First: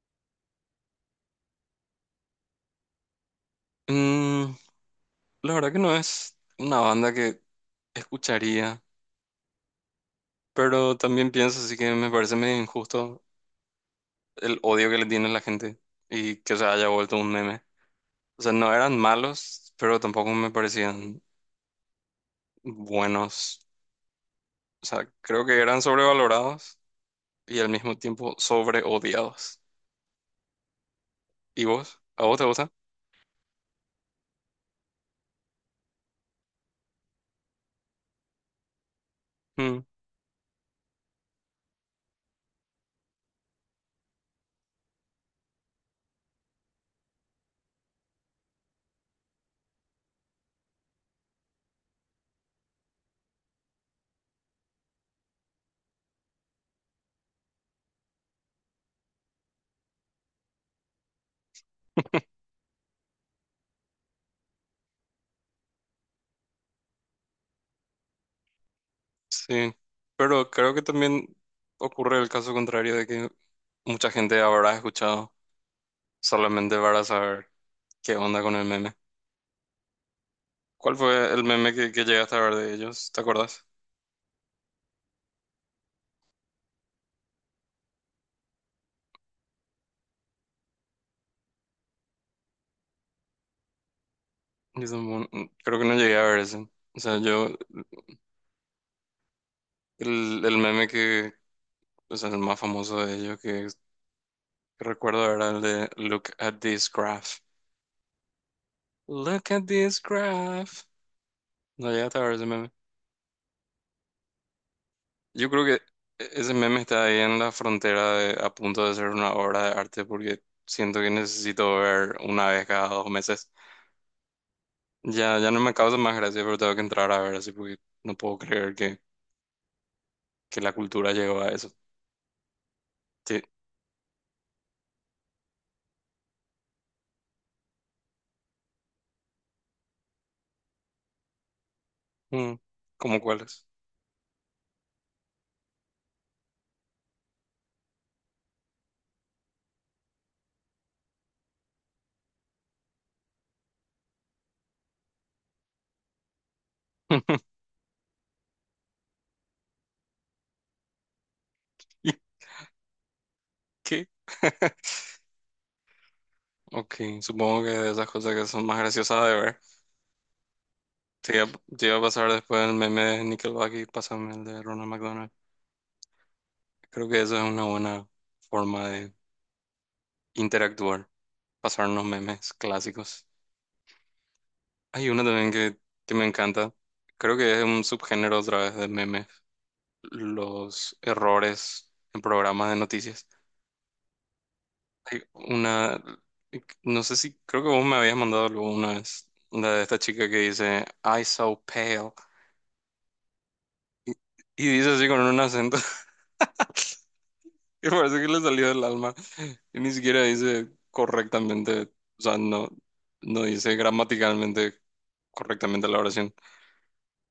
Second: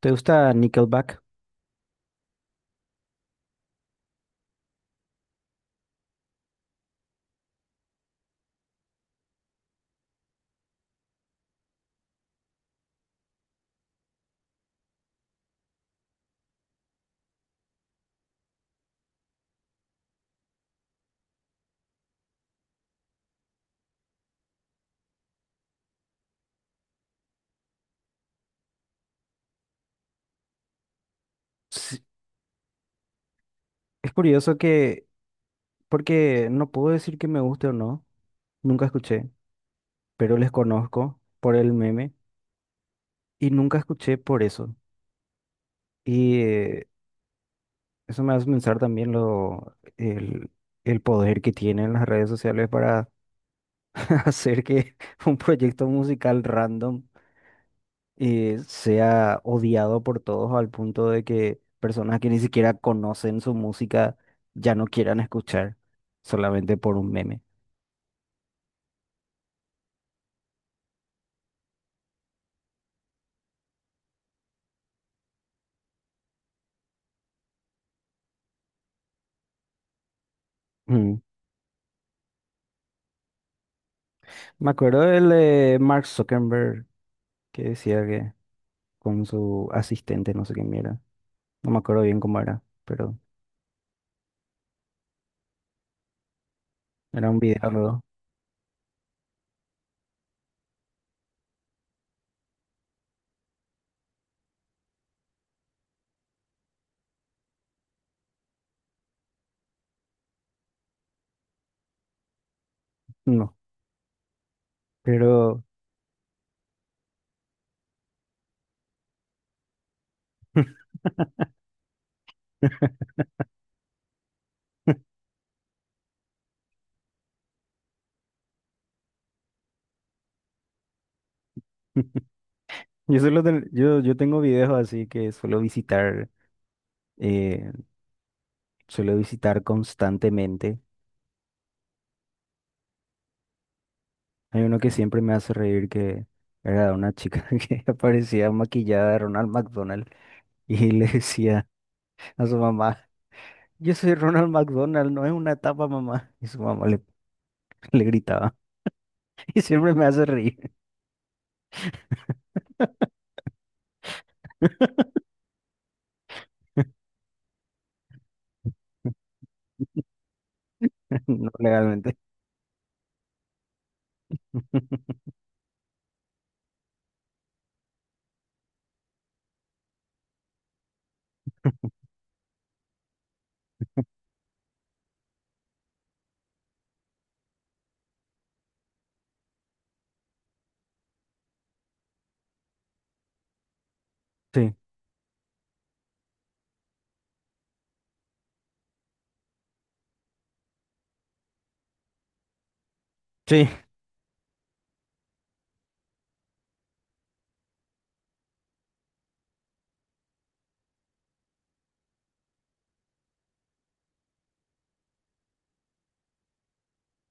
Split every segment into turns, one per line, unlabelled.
¿Te gusta Nickelback?
Mm, la verdad que no es una banda que escucharía, pero también pienso así que me parece medio injusto el odio que le tiene la gente y que se haya vuelto un meme. O sea, no eran malos, pero tampoco me parecían buenos. O sea, creo que eran sobrevalorados y al mismo tiempo sobreodiados. ¿Y vos?
Sí,
¿A vos te gusta?
es curioso que, porque no puedo decir que me guste o no, nunca escuché,
Mm,
pero les conozco por el meme y nunca escuché por eso. Y eh, eso me hace pensar también el poder que tienen las redes sociales para hacer que un proyecto musical random sea odiado por todos al punto de que personas que ni siquiera conocen su música ya no quieran escuchar solamente por un meme.
sí, pero creo que también ocurre el caso contrario de que mucha gente habrá escuchado solamente para saber. ¿Qué onda con el meme? ¿Cuál fue el meme que llegaste a ver de ellos? ¿Te acuerdas?
Me acuerdo del de Mark Zuckerberg que decía que con su asistente, no sé qué mierda. No me acuerdo bien cómo era, pero
Yo tampoco- creo que no llegué a ver ese. O sea,
era un
yo,
video luego.
el meme que, o sea, el más famoso de ellos que recuerdo era el de "Look at this graph". "Look at this graph". No llegaste a ver ese meme.
No,
Yo
pero
creo que ese meme está ahí en la frontera de- a punto de ser una obra de arte porque siento que necesito ver una vez cada dos meses. Ya no me causa más gracia, pero tengo que entrar a ver así porque no puedo creer que la cultura llegó a eso. Sí.
yo tengo videos así que eh, suelo visitar constantemente.
Mm, ¿cómo cuáles?
Hay uno que siempre me hace reír que era de una chica que aparecía maquillada de Ronald McDonald y le decía a su mamá, yo soy Ronald McDonald, no es una etapa, mamá. Y su mamá le le gritaba. Y siempre me hace reír,
¿Y qué? Ok, supongo que de esas cosas que son más graciosas de ver. Te iba,
no
te iba a
legalmente.
pasar después el meme de Nickelback y pásame el de Ronald McDonald. Creo que eso es una buena forma de interactuar, pasarnos memes clásicos. Hay uno también que me encanta. Creo que es un subgénero otra vez de memes. Los errores en programas de noticias.
Sí,
Hay una, no sé si, creo que vos me habías mandado algo una vez, la de esta chica que dice, "I so pale",
sí.
y, y dice así con un acento que parece que le salió del alma, y ni siquiera dice correctamente, o sea, no, no dice gramaticalmente correctamente la oración,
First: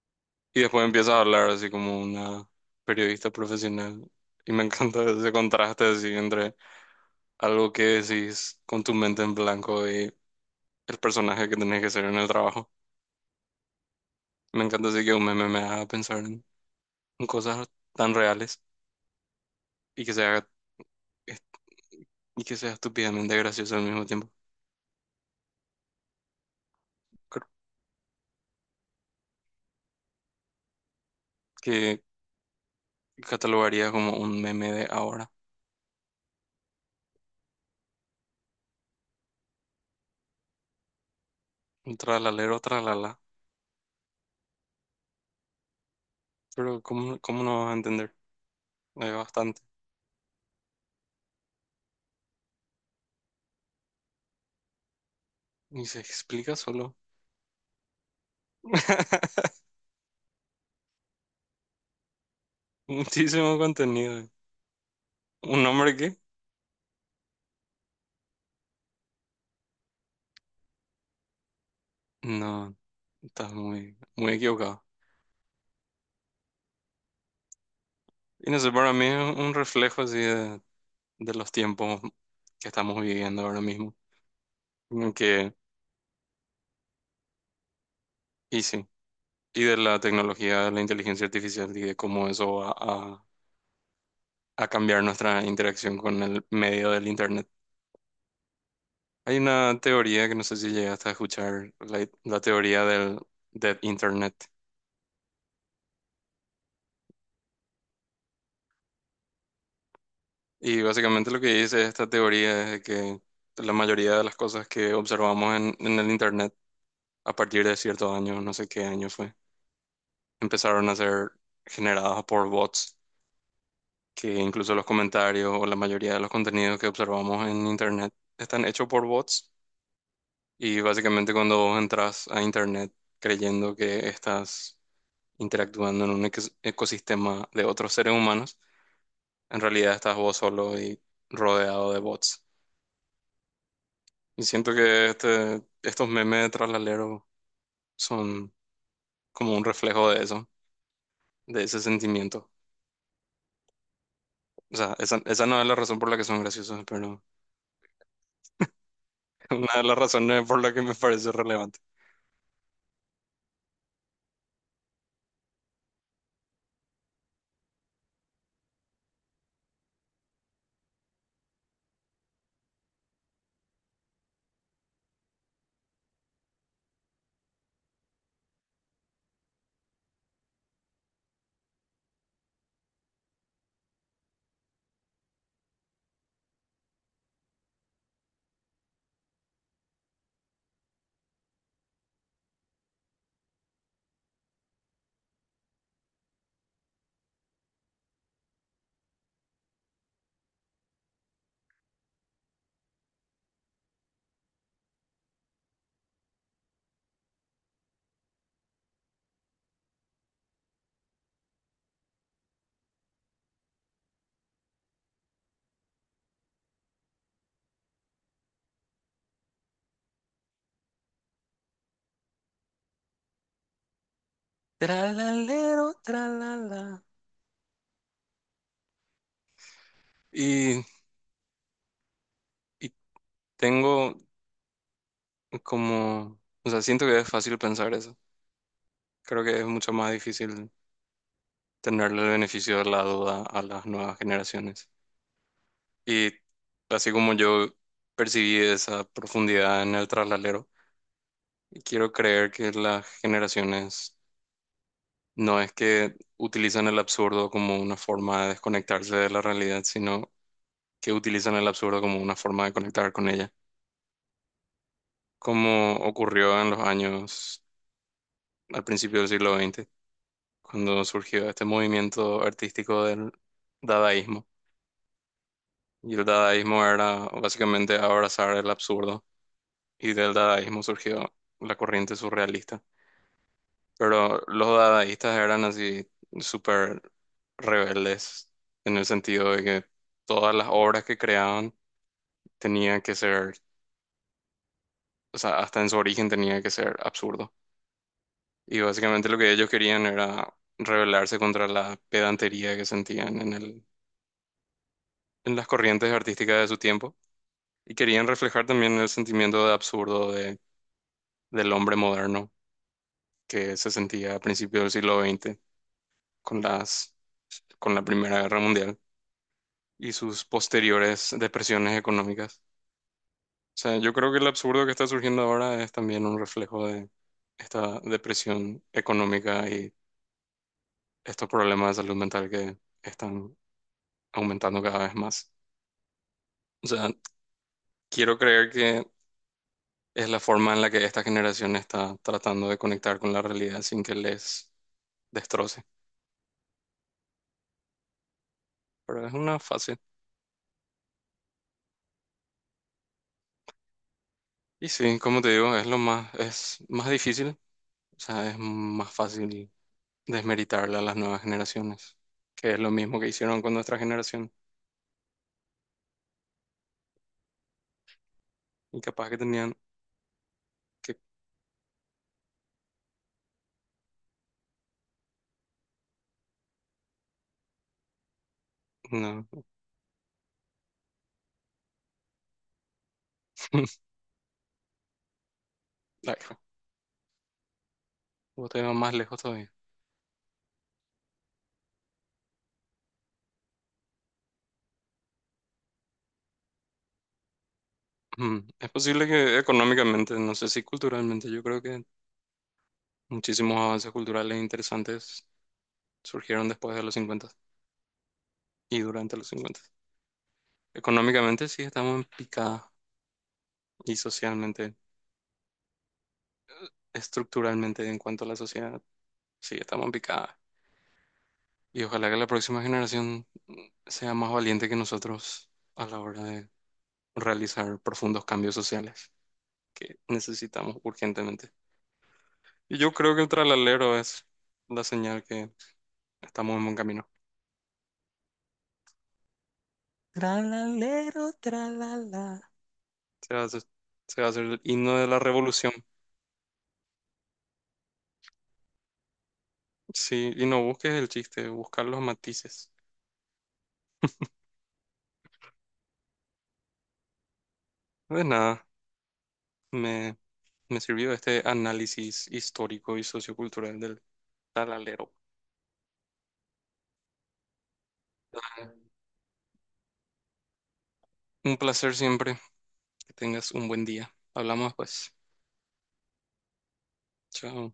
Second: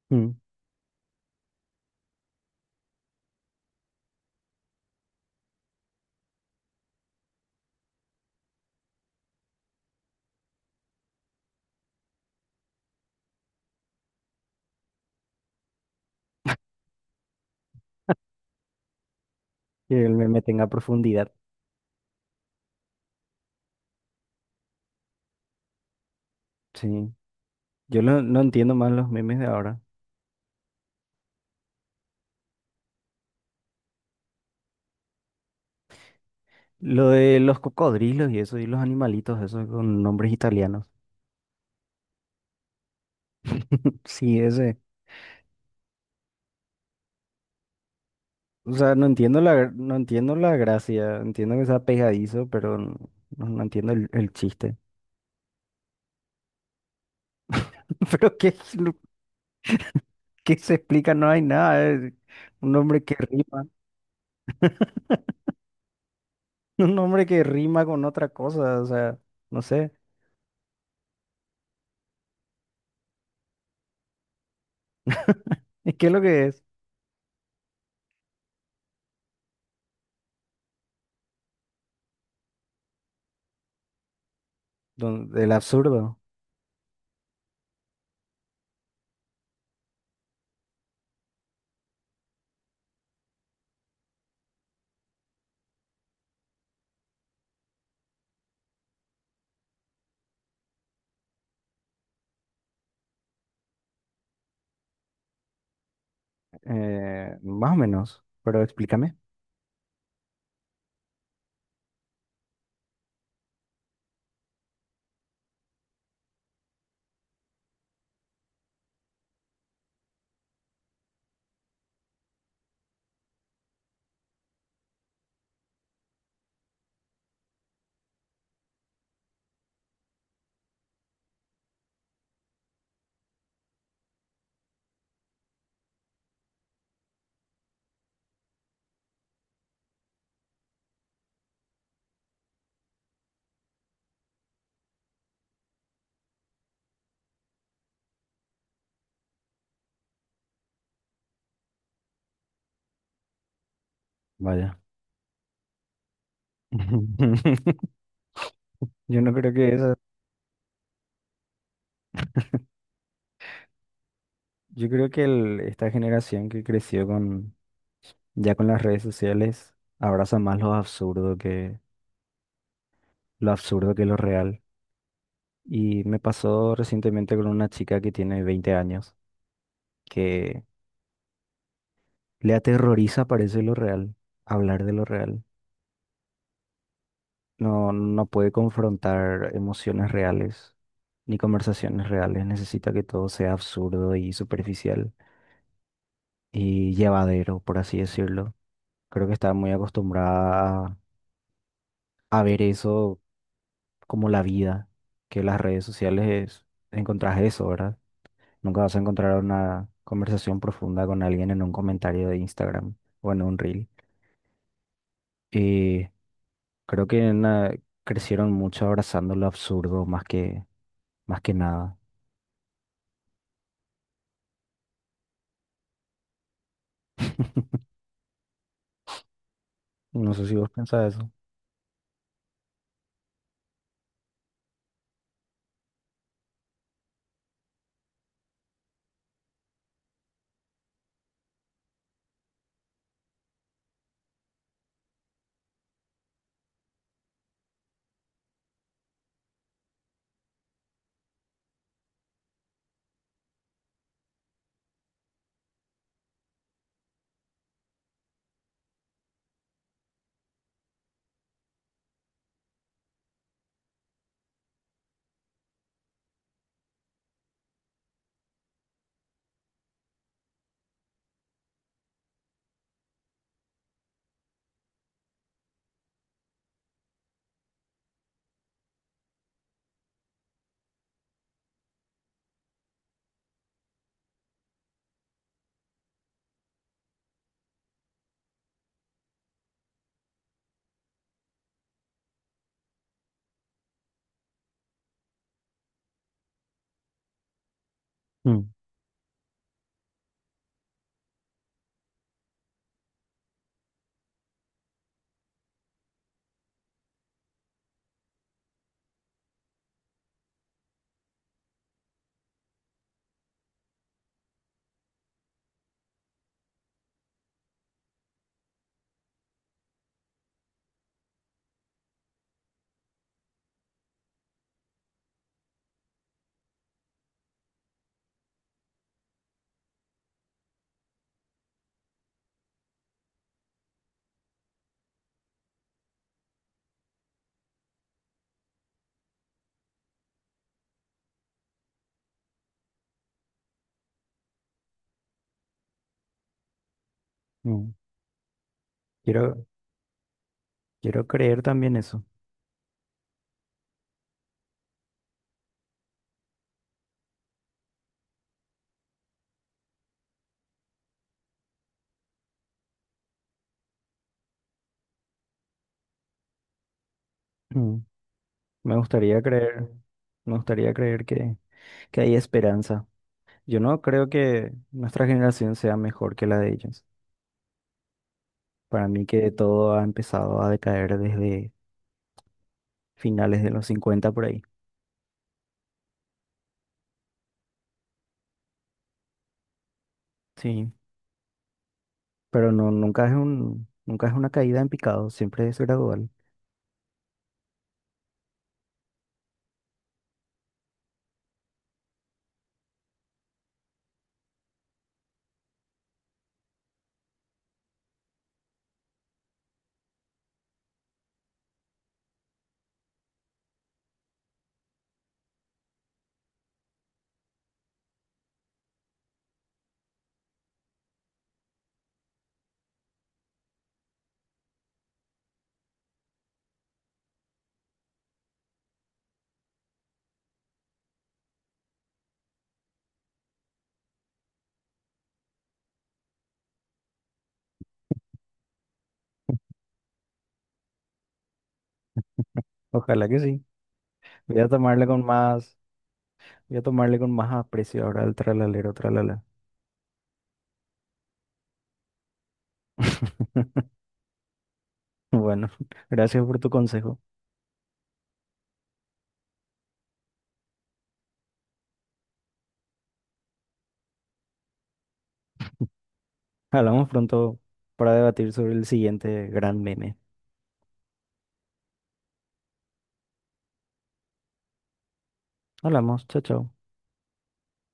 Mm.
y después empieza a hablar así como una periodista profesional, y me encanta ese contraste así entre algo que decís con tu mente en blanco y el personaje que tenés que ser en el trabajo. Me encanta así que un meme me haga pensar en cosas tan reales
Que
y
el
que
meme
sea,
tenga profundidad.
y que sea estúpidamente gracioso al mismo tiempo.
Sí.
Creo
No entiendo más los memes de ahora.
que catalogaría como un meme de ahora.
Lo de los cocodrilos y eso, y los animalitos, eso con nombres italianos.
Un tralalero, tralala.
Sí, ese.
Pero ¿cómo, cómo no vas a entender?
O sea,
Hay bastante.
no entiendo la gracia. Entiendo que sea pegadizo, no entiendo el chiste.
Y se explica solo.
Pero ¿qué es lo que se explica? No hay nada. Es un nombre que
Muchísimo
rima.
contenido. ¿Un hombre qué?
Un nombre que rima con otra cosa, o sea, no sé.
No, estás muy, muy equivocado.
¿Qué es lo que es?
Y no sé, para mí es un reflejo así de los tiempos que estamos viviendo ahora mismo. Como
El
que,
absurdo.
y sí, y de la tecnología, de la inteligencia artificial y de cómo eso va a cambiar nuestra interacción con el medio del Internet. Hay una teoría que no sé si llegaste a escuchar, la teoría del Dead Internet.
Más o menos, pero explícame.
Y básicamente lo que dice esta teoría es que la mayoría de las cosas que observamos en el Internet a partir de ciertos años, no sé qué año fue, empezaron a ser generadas por bots, que incluso los comentarios o la mayoría de los contenidos que observamos en Internet están hechos por bots. Y básicamente cuando vos entras a internet creyendo que estás interactuando en un ecosistema de otros seres humanos, en realidad estás vos solo y rodeado de bots. Y siento que este, estos memes de tralalero son como un reflejo de eso, de ese sentimiento. O
Vaya.
sea, esa no es la razón por la que son graciosos, pero
Yo no creo
una
que
de
esa,
las razones por la que me parece relevante.
yo creo que esta generación que creció con, ya con las redes sociales, abraza más lo absurdo lo absurdo que lo real. Y me pasó recientemente con una chica que tiene 20 años, que le aterroriza, parece lo real, hablar de lo real. No puede confrontar emociones reales ni conversaciones reales. Necesita que todo sea absurdo y superficial y llevadero, por así decirlo. Creo que está muy acostumbrada a ver eso como la vida, que las redes sociales encontrás eso, ¿verdad? Nunca vas a encontrar una conversación profunda con alguien en un comentario de Instagram o en un reel. Y creo que na- crecieron mucho abrazando lo absurdo más que nada.
Tralalero, tralala.
No sé si vos
Y,
pensás eso.
y tengo, como, o sea, siento que es fácil pensar eso. Creo que es mucho más difícil tenerle el beneficio de la duda a las nuevas generaciones. Y así como yo percibí esa profundidad en el traslalero, quiero creer que las generaciones no es que utilizan el absurdo como una forma de desconectarse de la realidad, sino que utilizan el absurdo como una forma de conectar con ella, como ocurrió en los años al principio del siglo XX cuando surgió este movimiento artístico del dadaísmo. Y el dadaísmo era básicamente abrazar el absurdo. Y del dadaísmo surgió la corriente surrealista. Pero los dadaístas eran así súper rebeldes en el sentido de que todas las obras que creaban tenían que ser, o sea, hasta en su origen tenía que ser absurdo.
Mm.
Y básicamente lo que ellos querían era rebelarse contra la pedantería que sentían en el, en las corrientes artísticas de su tiempo. Y querían reflejar también el sentimiento de absurdo de, del hombre moderno que se sentía a principios del siglo XX con las, con la Primera Guerra Mundial y sus posteriores depresiones económicas. O sea, yo creo que el absurdo que está surgiendo ahora es también un reflejo de esta depresión económica y estos problemas de salud mental que están aumentando cada vez más. O sea, quiero creer que es la forma en la que esta generación está tratando de conectar con la realidad sin que les destroce.
Mm.
Pero es una
Quiero,
fácil.
quiero creer también eso.
Y sí, como te digo, es lo más, es más difícil, o sea, es más fácil desmeritarle a las nuevas generaciones, que es lo mismo que hicieron con nuestra generación.
Mm. Me
Y capaz que
gustaría
tenían
creer, me gustaría
que,
creer que hay esperanza. Yo no creo que nuestra generación sea mejor que la de ellos. Para mí
no,
que todo ha empezado a decaer desde finales de los 50 por ahí.
claro, vos te vas más lejos todavía.
Sí, pero nunca es una caída en picado, siempre es gradual.
Mm, es posible que económicamente, no sé si culturalmente, yo creo que muchísimos avances culturales interesantes surgieron después de los 50 y durante los cincuenta. Económicamente sí estamos en picada y socialmente, estructuralmente en cuanto a la sociedad. Sí, estamos picadas. Y ojalá que la próxima generación mm, sea más valiente que nosotros a la hora de realizar profundos cambios sociales que necesitamos urgentemente. Y yo creo que el tralalero es la señal que estamos en buen camino. Tralalero, tralala.
Ojalá que
Se va a
sí.
hacer, se va a
Voy
hacer
a
el
tomarle
himno
con
de la
más,
revolución.
voy a tomarle con más aprecio ahora al tralalero, tralala.
Sí, y no busques el chiste, buscar los matices.
Bueno, gracias por tu consejo.
De nada, me, me sirvió este análisis histórico y sociocultural del tralalero.
Hablamos pronto para debatir sobre el siguiente gran meme.
Un placer siempre. Que tengas un buen día. Hablamos pues.
Hablamos, chao, chao.
Chao.